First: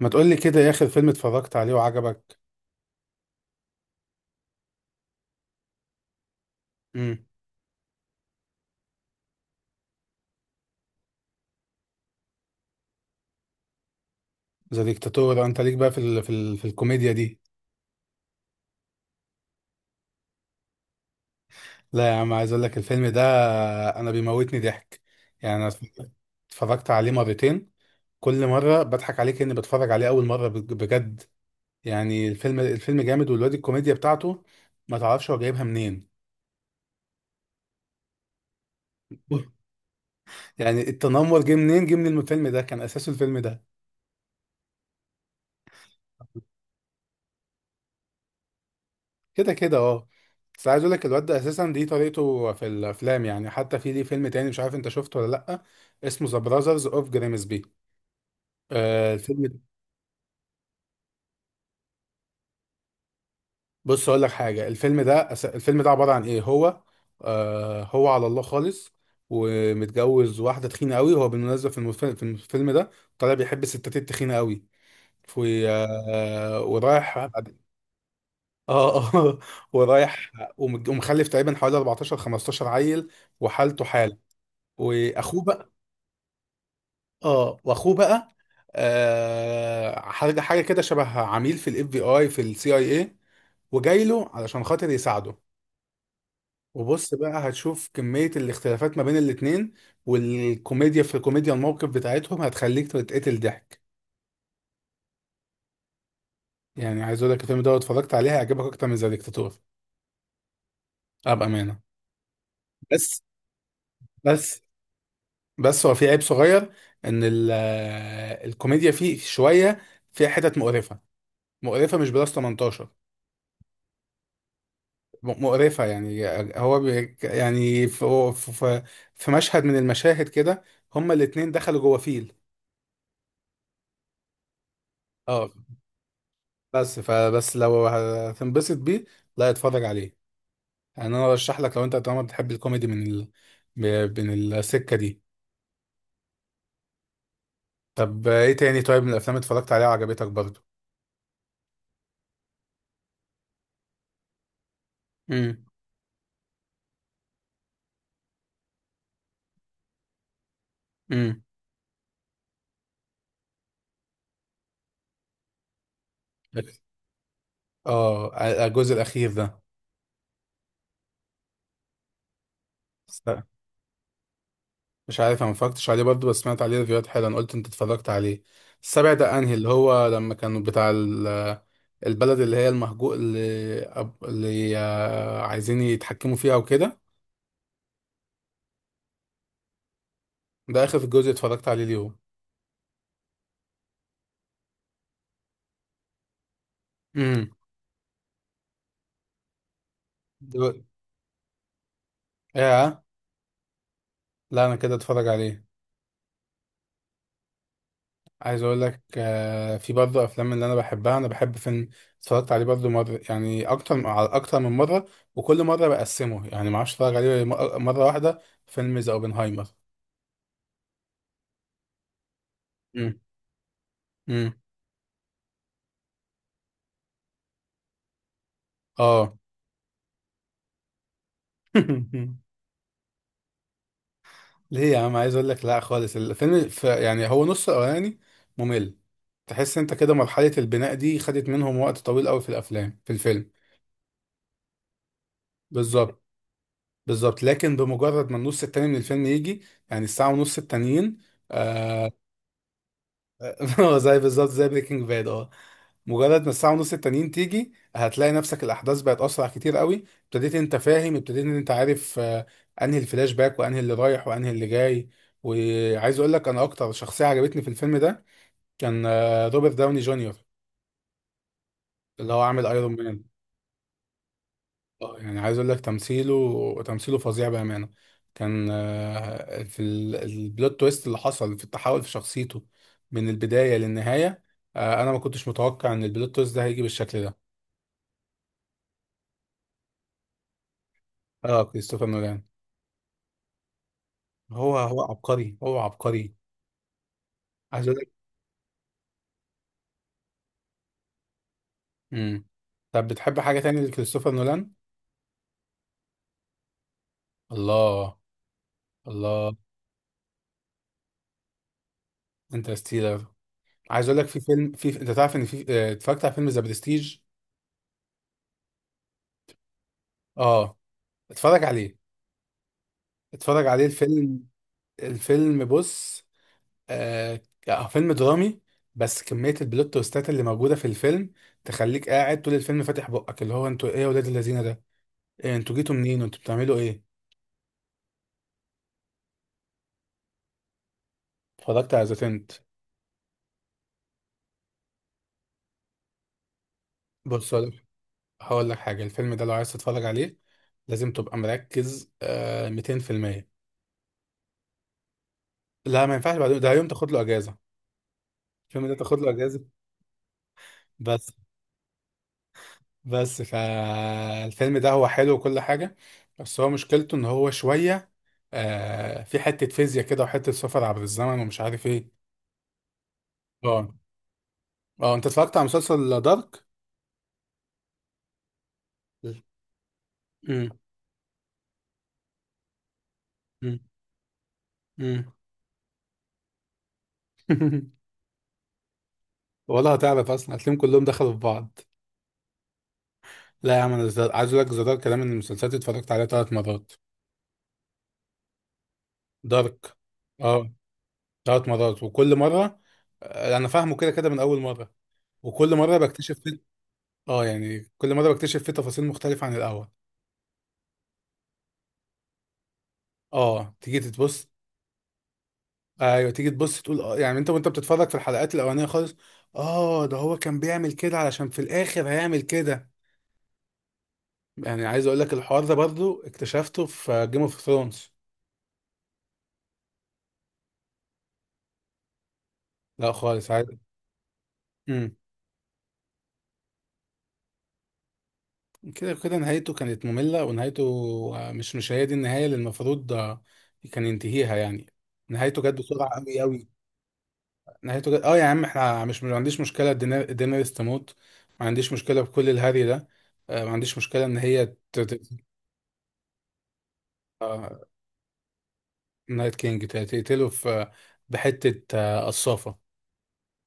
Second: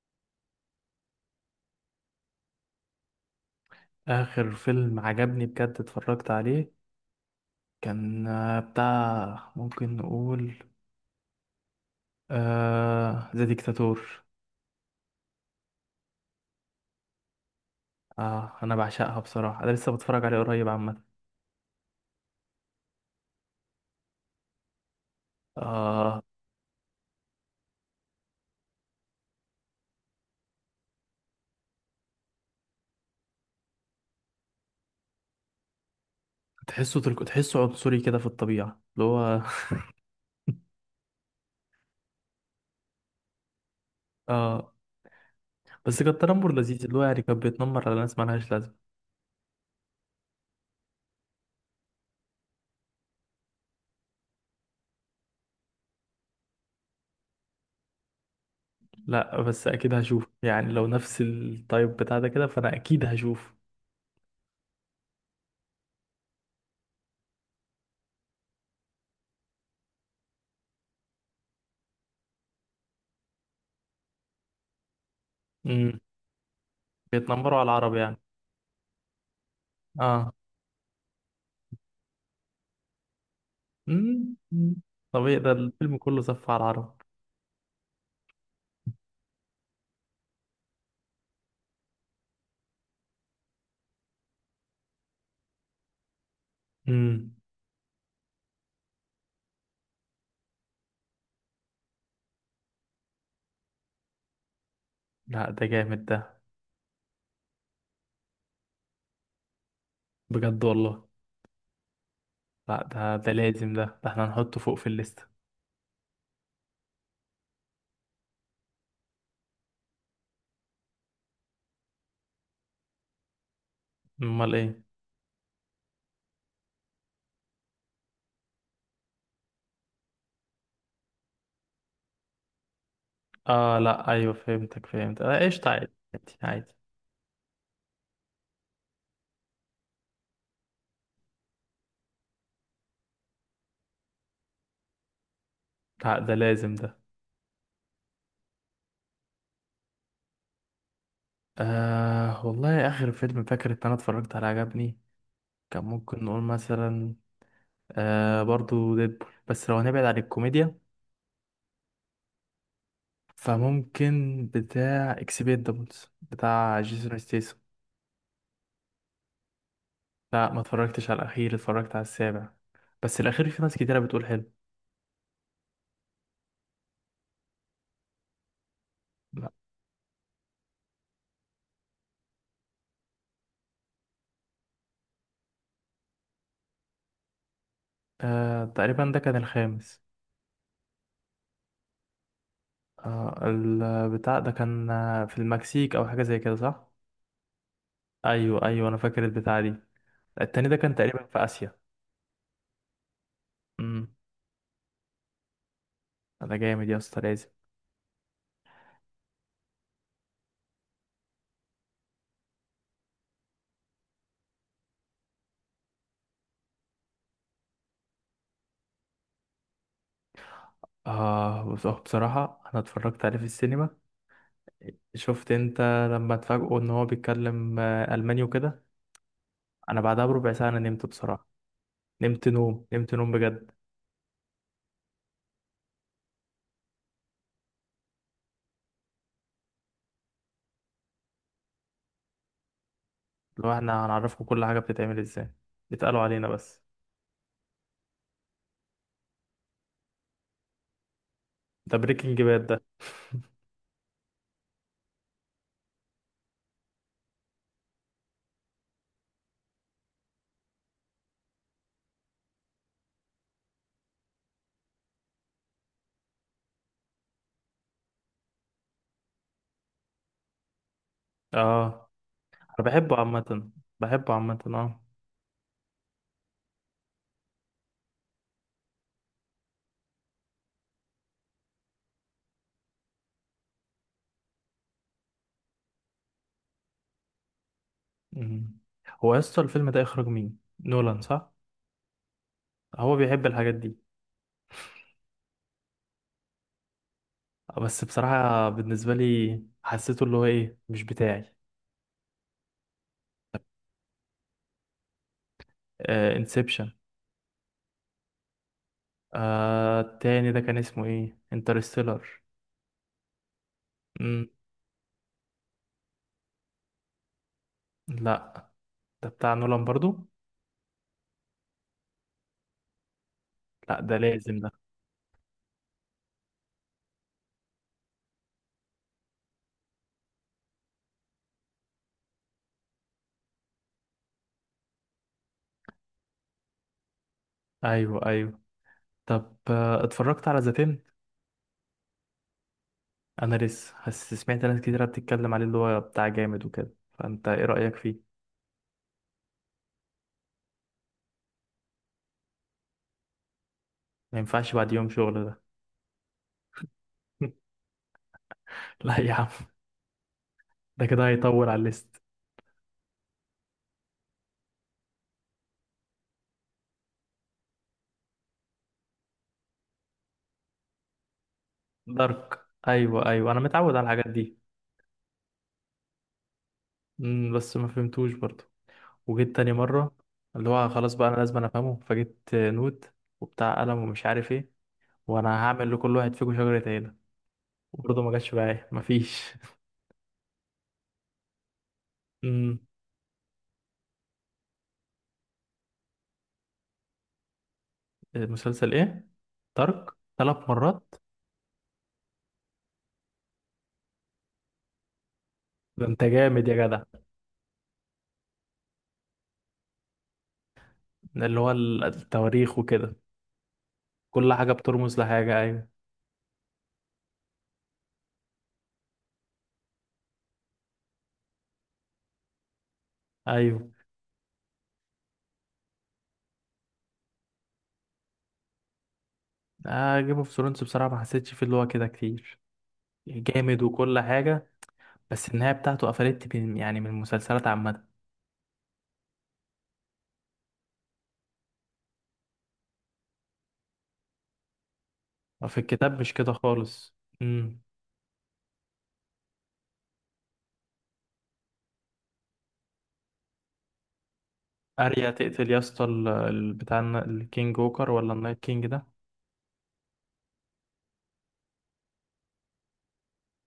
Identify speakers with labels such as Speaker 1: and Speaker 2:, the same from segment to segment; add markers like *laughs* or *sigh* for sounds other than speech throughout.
Speaker 1: ما تقول لي كده يا اخر فيلم اتفرجت عليه وعجبك؟
Speaker 2: آخر فيلم عجبني بجد اتفرجت عليه
Speaker 1: امم.
Speaker 2: كان بتاع ممكن نقول آه ذا ديكتاتور.
Speaker 1: ذا ديكتاتور، انت ليك بقى في الكوميديا دي.
Speaker 2: آه، أنا بعشقها بصراحة، أنا لسه بتفرج عليه قريب عامة.
Speaker 1: لا يا عم، عايز اقول لك الفيلم ده انا بيموتني ضحك. يعني انا
Speaker 2: آه،
Speaker 1: اتفرجت عليه مرتين، كل مره بضحك عليه كاني بتفرج عليه اول مره بجد. يعني الفيلم جامد، والواد الكوميديا بتاعته ما تعرفش هو جايبها منين.
Speaker 2: تحسه تحسه عنصري كده في الطبيعة اللي هو
Speaker 1: *laughs* يعني التنمر جه منين؟ جه من الفيلم ده، كان اساسه الفيلم ده.
Speaker 2: *laughs* آه. بس كان تنمر لذيذ، اللي هو يعني كان بيتنمر على ناس مالهاش لازمة.
Speaker 1: كده كده اه. بس عايز اقول لك الواد ده اساسا دي طريقته في الافلام، يعني حتى في ليه فيلم تاني، مش عارف انت شفته ولا لا، اسمه ذا براذرز اوف جريمسبي. آه
Speaker 2: لا،
Speaker 1: الفيلم ده-
Speaker 2: بس أكيد هشوف، يعني لو نفس التايب بتاع ده كده فأنا أكيد هشوف.
Speaker 1: بص اقول لك حاجه، الفيلم ده الفيلم ده عباره عن ايه؟ هو هو على الله خالص، ومتجوز واحده تخينه قوي، هو بالمناسبه في الفيلم ده طالع بيحب الستات التخينه قوي. في
Speaker 2: مم.
Speaker 1: ورايح اه.
Speaker 2: بيتنمروا على العرب يعني.
Speaker 1: اه *laughs* ورايح،
Speaker 2: اه.
Speaker 1: ومخلف تقريبا حوالي 14 15 عيل، وحالته حاله.
Speaker 2: مم. مم. طبيعي، ده
Speaker 1: واخوه،
Speaker 2: الفيلم كله صف على العرب.
Speaker 1: اه واخوه بقى حاجه كده شبه عميل في الاف بي اي في السي اي اي، وجاي له علشان خاطر يساعده. وبص
Speaker 2: امم.
Speaker 1: بقى هتشوف كمية الاختلافات ما بين الاتنين. والكوميديا، في الكوميديا الموقف بتاعتهم هتخليك تتقتل ضحك.
Speaker 2: لا، ده جامد ده.
Speaker 1: يعني عايز اقول لك الفيلم ده لو اتفرجت عليه هيعجبك اكتر من ذا ديكتاتور،
Speaker 2: بجد والله.
Speaker 1: ابقى امانة.
Speaker 2: لا، ده
Speaker 1: بس
Speaker 2: ده لازم، ده ده احنا هنحطه
Speaker 1: بس
Speaker 2: فوق في الليستة.
Speaker 1: بس هو في عيب صغير، ان الكوميديا فيه شوية، فيها حتت مقرفة، مقرفة مش بلس 18.
Speaker 2: امال ايه؟
Speaker 1: مقرفة يعني. هو بي يعني في, في مشهد من المشاهد كده هما الاتنين دخلوا جوه فيل.
Speaker 2: اه، لا، ايوه، فهمتك، فهمت، آه،
Speaker 1: اه،
Speaker 2: قشطة، عادي. عادي.
Speaker 1: بس فبس لو هتنبسط بيه لا اتفرج عليه. يعني انا ارشح لك لو انت طالما بتحب الكوميدي من السكة دي.
Speaker 2: لا، ده لازم ده.
Speaker 1: طب ايه تاني؟ طيب من الافلام اتفرجت عليها وعجبتك برضو؟
Speaker 2: آه والله، اخر فيلم فاكر ان انا اتفرجت عليه عجبني
Speaker 1: امم.
Speaker 2: كان ممكن نقول مثلا آه، برضو ديدبول، بس لو هنبعد عن الكوميديا
Speaker 1: امم.
Speaker 2: فممكن بتاع اكسبيندابلز بتاع جيسون ستيسون.
Speaker 1: اه، الجزء الاخير ده.
Speaker 2: لا، ما اتفرجتش على الاخير، اتفرجت على السابع، بس
Speaker 1: س-
Speaker 2: الاخير في ناس كتيرة بتقول حلو.
Speaker 1: مش عارف، انا ما اتفرجتش عليه برضه، بس سمعت عليه ريفيوهات حلوه، انا قلت انت اتفرجت عليه. السابع ده انهي؟ اللي هو لما كانوا بتاع البلد اللي هي المهجو اللي, أب... اللي آه، عايزين يتحكموا فيها وكده؟
Speaker 2: آه، تقريبا ده كان الخامس.
Speaker 1: ده اخر جزء اتفرجت عليه ليهم.
Speaker 2: آه، البتاع ده كان في المكسيك او حاجه زي كده، صح؟
Speaker 1: امم.
Speaker 2: ايوه ايوه، انا فاكر البتاع دي.
Speaker 1: دو...
Speaker 2: التاني ده كان تقريبا في اسيا.
Speaker 1: ايه.
Speaker 2: امم.
Speaker 1: لا انا كده اتفرج عليه.
Speaker 2: انا جامد يا اسطى، لازم.
Speaker 1: عايز اقول لك في برضه افلام اللي انا بحبها، انا بحب فيلم اتفرجت عليه برضه مره، يعني اكتر على اكتر من مره، وكل مره بقسمه، يعني ما اعرفش اتفرج عليه مره واحده. فيلم ذا اوبنهايمر.
Speaker 2: اه، بص، بصراحه انا
Speaker 1: امم.
Speaker 2: اتفرجت عليه في السينما.
Speaker 1: امم.
Speaker 2: شفت انت لما اتفاجئوا ان هو بيتكلم الماني وكده.
Speaker 1: اه.
Speaker 2: انا بعدها بربع ساعه انا نمت بصراحه. نمت
Speaker 1: *laughs*
Speaker 2: نوم نمت نوم بجد.
Speaker 1: ليه يا عم؟ عايز اقول لك لا خالص، يعني هو نص الاولاني ممل، تحس انت كده مرحلة البناء دي خدت منهم وقت طويل قوي في الفيلم.
Speaker 2: لو احنا هنعرفكم كل حاجه بتتعمل ازاي اتقالوا
Speaker 1: بالظبط.
Speaker 2: علينا بس.
Speaker 1: بالظبط، لكن بمجرد ما النص التاني من الفيلم يجي، يعني الساعة ونص التانيين،
Speaker 2: ده
Speaker 1: آه.
Speaker 2: بريكنج باد ده.
Speaker 1: *laughs* هو زي بالظبط زي بريكنج باد اه، مجرد ما الساعة ونص التانيين تيجي هتلاقي نفسك الأحداث بقت أسرع كتير قوي، ابتديت أنت فاهم، ابتديت إن أنت عارف أنهي الفلاش باك وأنهي اللي رايح وأنهي اللي جاي. وعايز أقول لك أنا أكتر شخصية عجبتني في الفيلم ده كان روبرت داوني جونيور،
Speaker 2: اه.
Speaker 1: اللي هو عامل
Speaker 2: انا
Speaker 1: ايرون
Speaker 2: بحبه
Speaker 1: مان.
Speaker 2: عامة. بحبه عامة اه.
Speaker 1: يعني عايز اقول لك تمثيله فظيع بامانه. كان البلوت تويست اللي حصل في التحول في شخصيته من البدايه للنهايه. انا ما كنتش متوقع ان البلوت تويست ده هيجي بالشكل ده.
Speaker 2: مم. هو يا اسطى الفيلم ده اخراج مين، نولان صح؟
Speaker 1: اه كريستوفر نولان.
Speaker 2: هو بيحب الحاجات دي.
Speaker 1: هو عبقري، هو عبقري. عايز اقول
Speaker 2: بس
Speaker 1: لك.
Speaker 2: بصراحة بالنسبة لي حسيته اللي هو ايه، مش بتاعي.
Speaker 1: امم. طب بتحب حاجه تانية لكريستوفر نولان؟
Speaker 2: آه، انسبشن.
Speaker 1: الله. الله.
Speaker 2: آه، التاني ده كان اسمه ايه، انترستيلر.
Speaker 1: انترستيلر. عايز اقول لك في
Speaker 2: مم.
Speaker 1: فيلم، في انت تعرف ان في آه، اتفرجت على فيلم ذا برستيج.
Speaker 2: لا. ده بتاع نولان برضو.
Speaker 1: اه، اتفرج عليه، اتفرج عليه
Speaker 2: لا، ده
Speaker 1: الفيلم،
Speaker 2: لازم ده.
Speaker 1: الفيلم بص. آه. فيلم درامي، بس كمية البلوت تويستات اللي موجودة في الفيلم تخليك قاعد طول الفيلم فاتح بقك، اللي هو انتوا ايه يا ولاد الذين ده؟ ايه انتوا جيتوا منين؟ انتوا بتعملوا ايه؟
Speaker 2: ايوه ايوه. طب آه، اتفرجت على ذا تنت؟
Speaker 1: اتفرجت على ذا تنت.
Speaker 2: انا لسه بس سمعت ناس كتيرة بتتكلم عليه اللي هو بتاع جامد وكده، فانت
Speaker 1: بص،
Speaker 2: ايه
Speaker 1: هقول،
Speaker 2: رأيك فيه؟
Speaker 1: هقول لك حاجة، الفيلم ده لو عايز تتفرج عليه لازم تبقى مركز 200%.
Speaker 2: ما ينفعش بعد يوم شغل ده.
Speaker 1: لا، ما ينفعش بعدين، ده يوم تاخد له اجازة،
Speaker 2: *laughs*
Speaker 1: الفيلم ده تاخد
Speaker 2: لا
Speaker 1: له
Speaker 2: يا عم،
Speaker 1: اجازة.
Speaker 2: ده كده
Speaker 1: بس
Speaker 2: هيطول على الليست.
Speaker 1: بس فالفيلم ده هو حلو وكل حاجة، بس هو مشكلته ان هو شوية، في حتة فيزياء كده وحتة سفر عبر الزمن ومش عارف ايه.
Speaker 2: دارك. ايوه ايوه، انا
Speaker 1: اه.
Speaker 2: متعود على الحاجات دي.
Speaker 1: اه، انت اتفرجت على مسلسل دارك؟
Speaker 2: امم، بس ما فهمتوش برضو، وجيت تاني مره.
Speaker 1: امم.
Speaker 2: اللي هو خلاص بقى، انا لازم أنا افهمه، فجبت نوت
Speaker 1: امم.
Speaker 2: وبتاع قلم ومش عارف ايه،
Speaker 1: امم.
Speaker 2: وانا هعمل لكل واحد فيكم شجره عيله.
Speaker 1: *laughs*
Speaker 2: وبرضه ما جاتش بقى، ايه، مفيش.
Speaker 1: ولا هتعرف اصلا، هتلاقيهم كلهم دخلوا في بعض.
Speaker 2: امم.
Speaker 1: لا يا عم، انا عايز اقول لك زدار كلام من المسلسلات اللي اتفرجت عليها 3 مرات.
Speaker 2: *laughs* المسلسل ايه؟
Speaker 1: دارك.
Speaker 2: دارك، ثلاث
Speaker 1: اه.
Speaker 2: مرات؟
Speaker 1: 3 مرات، وكل مرة انا فاهمه كده كده من اول مرة، وكل مرة
Speaker 2: ده انت
Speaker 1: بكتشف فيه.
Speaker 2: جامد يا جدع.
Speaker 1: اه يعني كل مرة بكتشف فيه تفاصيل مختلفة عن الاول.
Speaker 2: اللي هو التواريخ وكده.
Speaker 1: اه تيجي تتبص.
Speaker 2: كل حاجه بترمز لحاجه، ايوه
Speaker 1: ايوه، تيجي تبص تقول اه، يعني انت وانت بتتفرج في الحلقات الاولانيه خالص، اه ده هو كان بيعمل كده علشان في الاخر هيعمل كده.
Speaker 2: ايوه.
Speaker 1: يعني عايز اقول لك الحوار ده برضو اكتشفته في جيم اوف ثرونز.
Speaker 2: آه جيم اوف ثرونز بصراحه ما حسيتش فيه اللي هو كده كتير.
Speaker 1: لا خالص، عايز.
Speaker 2: جامد وكل حاجه،
Speaker 1: امم.
Speaker 2: بس النهاية بتاعته قفلت يعني من المسلسلات عامة.
Speaker 1: كده كده نهايته كانت ممله، ونهايته مش هي دي النهايه اللي المفروض كان ينتهيها يعني، نهايته جت
Speaker 2: في
Speaker 1: بسرعه
Speaker 2: الكتاب مش
Speaker 1: قوي
Speaker 2: كده
Speaker 1: قوي.
Speaker 2: خالص. امم.
Speaker 1: نهايته جت اه، يا عم احنا مش، ما عنديش مشكله دينيريس تموت، ما عنديش مشكله بكل الهري ده، ما عنديش مشكله ان هي ت-
Speaker 2: اريا
Speaker 1: ت-
Speaker 2: تقتل يا اسطى بتاع الكينج
Speaker 1: آه،
Speaker 2: ووكر، ولا النايت كينج ده؟
Speaker 1: نايت كينج تقتله في بحتة قصافة.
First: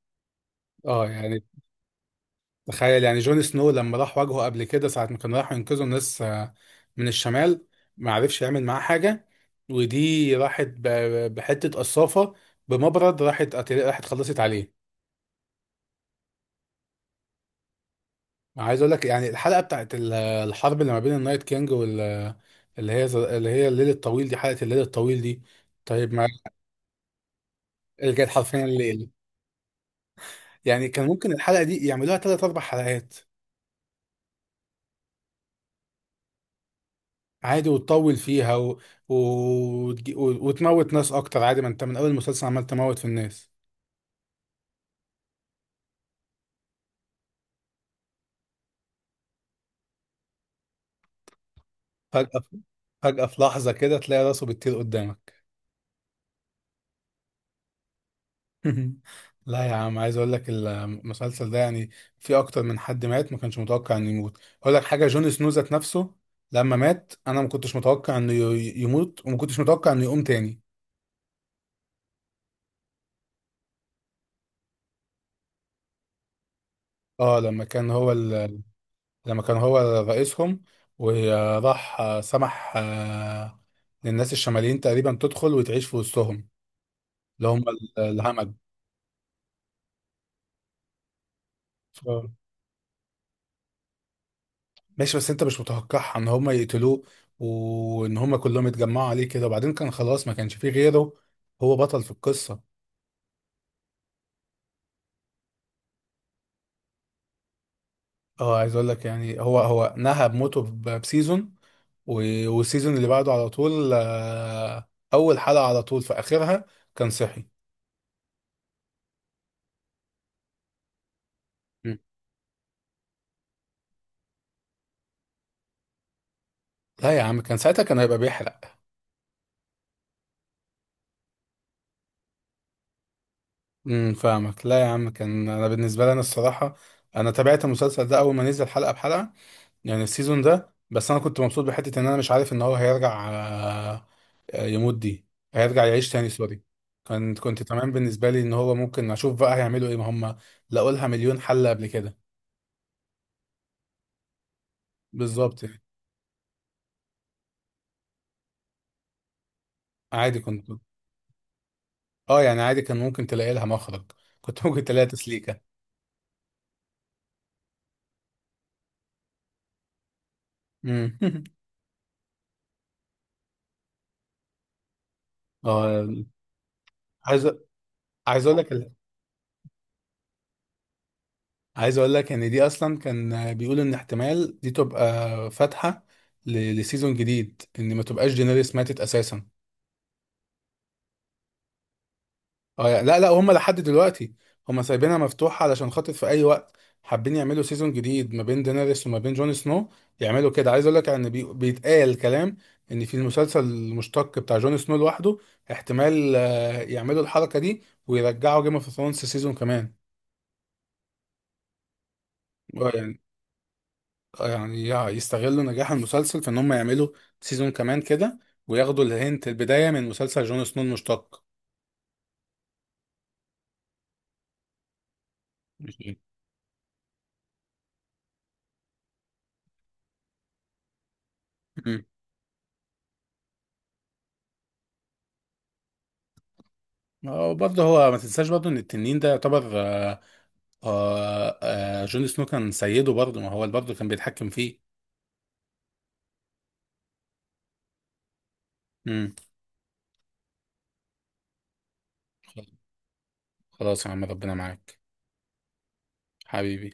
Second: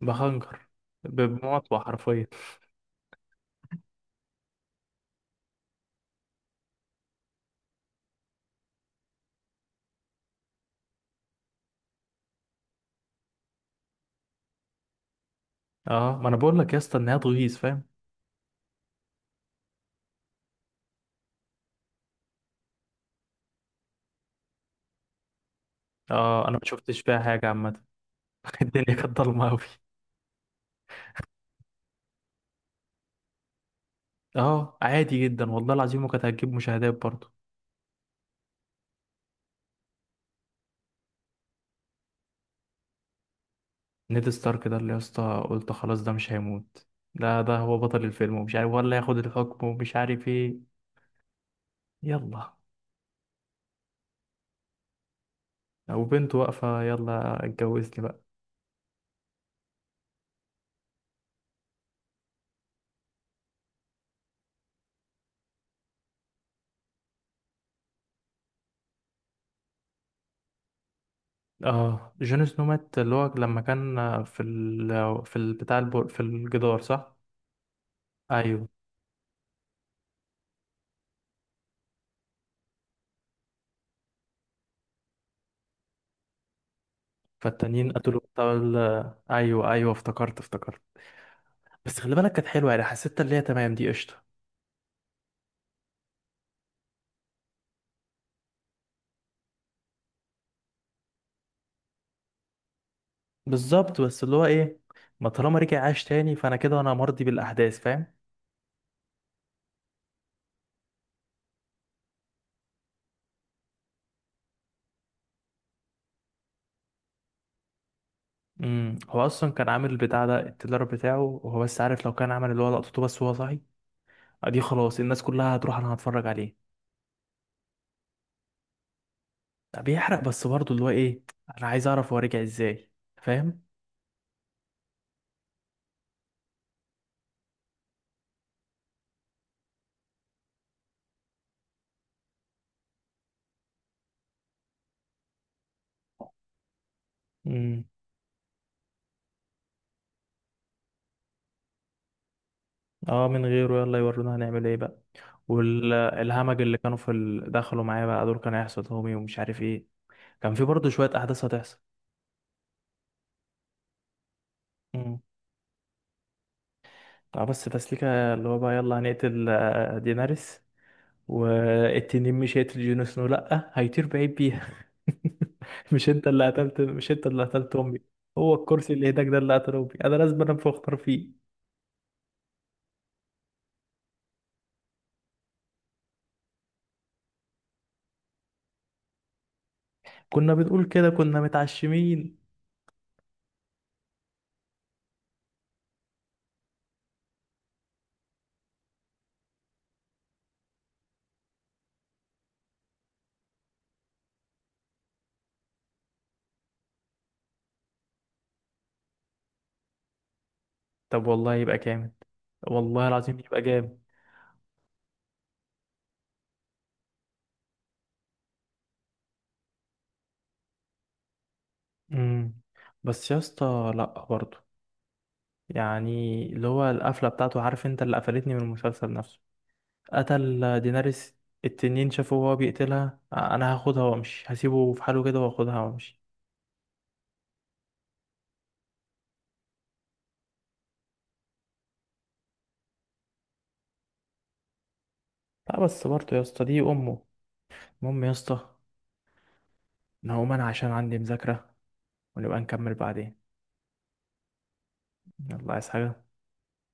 Speaker 2: بخنجر.
Speaker 1: اه يعني،
Speaker 2: بمطوة حرفيا.
Speaker 1: تخيل يعني جون سنو لما راح واجهه قبل كده، ساعة ما كانوا راحوا ينقذوا الناس من الشمال، ما عرفش يعمل معاه حاجة، ودي راحت بحتة قصافة، بمبرد راحت راحت خلصت عليه.
Speaker 2: اه، ما انا بقول لك يا اسطى النهاية تغيظ، فاهم؟
Speaker 1: عايز اقول لك يعني الحلقة بتاعت الحرب اللي ما بين النايت كينج وال، اللي هي، اللي هي الليل الطويل دي، حلقة الليل الطويل دي طيب ما
Speaker 2: اه، انا ما شفتش فيها حاجة عامة.
Speaker 1: رجعت
Speaker 2: *laughs*
Speaker 1: حرفيا
Speaker 2: الدنيا
Speaker 1: الليل.
Speaker 2: كانت ضلمة قوي.
Speaker 1: يعني كان ممكن الحلقة دي يعملوها 3 4 حلقات
Speaker 2: اه، عادي جدا، والله العظيم، وكانت هتجيب مشاهدات برضه.
Speaker 1: عادي، وتطول فيها و... وتموت ناس اكتر، عادي، ما انت من اول المسلسل عمال تموت في الناس.
Speaker 2: نيد ستارك ده اللي يا اسطى قلت خلاص ده مش هيموت، لا ده هو بطل الفيلم، ومش عارف ولا ياخد الحكم ومش عارف ايه،
Speaker 1: فجأة
Speaker 2: يلا.
Speaker 1: في... فجأة في لحظة كده تلاقي راسه بتطير قدامك.
Speaker 2: وبنته واقفة، يلا اتجوزني بقى.
Speaker 1: *laughs* لا يا عم، عايز اقول لك المسلسل ده يعني في اكتر من حد مات ما كانش متوقع انه يموت. اقول لك حاجة، جون سنو ذات نفسه لما مات انا ما كنتش متوقع انه يموت، وما كنتش متوقع انه يقوم تاني.
Speaker 2: اه جون سنو مات اللي هو لما كان في ال في في الجدار صح؟
Speaker 1: اه لما كان هو ال
Speaker 2: ايوه.
Speaker 1: لما كان هو رئيسهم، وراح سمح للناس الشماليين تقريبا تدخل وتعيش في وسطهم اللي هم
Speaker 2: فالتانيين قتلوا بتاع
Speaker 1: الهمج.
Speaker 2: ال... ايوه ايوه، افتكرت افتكرت. بس خلي
Speaker 1: ف-
Speaker 2: بالك كانت حلوة، يعني حسيت اللي هي تمام دي، قشطة.
Speaker 1: ماشي، بس انت مش متوقعها ان هم يقتلوه، وان هم كلهم يتجمعوا عليه كده، وبعدين كان خلاص ما كانش فيه غيره، هو بطل في القصة.
Speaker 2: بالظبط، بس اللي هو ايه، ما طالما رجع عاش تاني، فانا كده انا مرضي بالاحداث، فاهم؟
Speaker 1: اه عايز اقول لك يعني هو نهى بموته بسيزون، والسيزون اللي بعده على طول، اول حلقة على طول في اخرها كان صحي.
Speaker 2: امم. هو اصلا كان عامل البتاع ده، التدرب بتاعه، وهو بس
Speaker 1: مم.
Speaker 2: عارف لو كان عمل اللي هو لقطته بس وهو صاحي دي، خلاص الناس كلها هتروح، انا هتفرج عليه.
Speaker 1: لا يا عم، كان ساعتها كان هيبقى بيحرق.
Speaker 2: لا، بيحرق، بس برضه اللي هو ايه، انا عايز اعرف هو رجع ازاي، فاهم؟
Speaker 1: فاهمك، لا يا عم كان انا بالنسبه لي، انا الصراحه انا تابعت المسلسل ده اول ما نزل حلقه بحلقه، يعني السيزون ده، بس انا كنت مبسوط بحته ان انا مش عارف ان هو هيرجع يموت دي، هيرجع يعيش تاني سوري. كنت
Speaker 2: امم.
Speaker 1: تمام بالنسبه لي ان هو ممكن اشوف بقى هيعملوا ايه، ما هم لقوا لها مليون حل قبل كده.
Speaker 2: اه، من غيره يلا يورونا هنعمل ايه بقى.
Speaker 1: بالظبط يعني،
Speaker 2: والهمج اللي كانوا في ال... دخلوا معايا بقى، دول كانوا هيحصل همي ومش عارف ايه،
Speaker 1: عادي،
Speaker 2: كان في
Speaker 1: كنت
Speaker 2: برضه شوية احداث هتحصل.
Speaker 1: اه يعني عادي كان ممكن تلاقي لها مخرج، كنت ممكن تلاقي
Speaker 2: امم.
Speaker 1: تسليكه.
Speaker 2: اه بس تسليكة اللي هو بقى يلا هنقتل دينارس،
Speaker 1: امم. *laughs*
Speaker 2: والتنين مش هيقتل جون سنو، لأ هيطير بعيد بيها. *laughs* مش
Speaker 1: اه،
Speaker 2: انت اللي قتلت، مش انت اللي
Speaker 1: عايز
Speaker 2: قتلت امي؟
Speaker 1: عايز
Speaker 2: هو
Speaker 1: اقول لك،
Speaker 2: الكرسي اللي هناك ده اللي قتل امي، انا لازم انام في اختار فيه.
Speaker 1: عايز اقول لك ان دي اصلا كان بيقولوا ان احتمال دي تبقى فاتحه لسيزون جديد، ان ما تبقاش دينيريس ماتت اساسا.
Speaker 2: كنا بنقول كده، كنا متعشمين.
Speaker 1: اه يعني، لا لا، هم لحد دلوقتي هم سايبينها مفتوحه علشان خاطر في اي وقت حابين يعملوا سيزون جديد ما بين دينيريس وما بين جون سنو يعملوا كده. عايز اقول لك ان بيتقال كلام ان في المسلسل المشتق بتاع جون سنو لوحده احتمال يعملوا الحركه دي، ويرجعوا جيم اوف ثرونز سيزون كمان.
Speaker 2: طب والله يبقى جامد،
Speaker 1: اه
Speaker 2: والله
Speaker 1: يعني،
Speaker 2: العظيم يبقى جامد.
Speaker 1: يعني يستغلوا نجاح المسلسل في ان هم يعملوا سيزون كمان كده، وياخدوا الهنت البداية من مسلسل جون سنو المشتق.
Speaker 2: امم، بس يا اسطى لا برضه،
Speaker 1: أكيد.
Speaker 2: يعني اللي هو القفله بتاعته، عارف انت اللي قفلتني من المسلسل نفسه، قتل ديناريس.
Speaker 1: مم.
Speaker 2: التنين شافه وهو بيقتلها، انا هاخدها وامشي، هسيبه في حاله كده واخدها وامشي.
Speaker 1: وبرضه هو ما تنساش برضه ان التنين ده يعتبر آه، جون سنو كان سيده برضه، ما هو برضه كان بيتحكم فيه.
Speaker 2: لا بس برضه يا اسطى دي امه. المهم يا اسطى،
Speaker 1: مم.
Speaker 2: انا هقوم انا عشان عندي مذاكره، ونبقى نكمل بعدين.
Speaker 1: خلاص يا عم ربنا معاك،
Speaker 2: يلا، عايز حاجه؟
Speaker 1: حبيبي.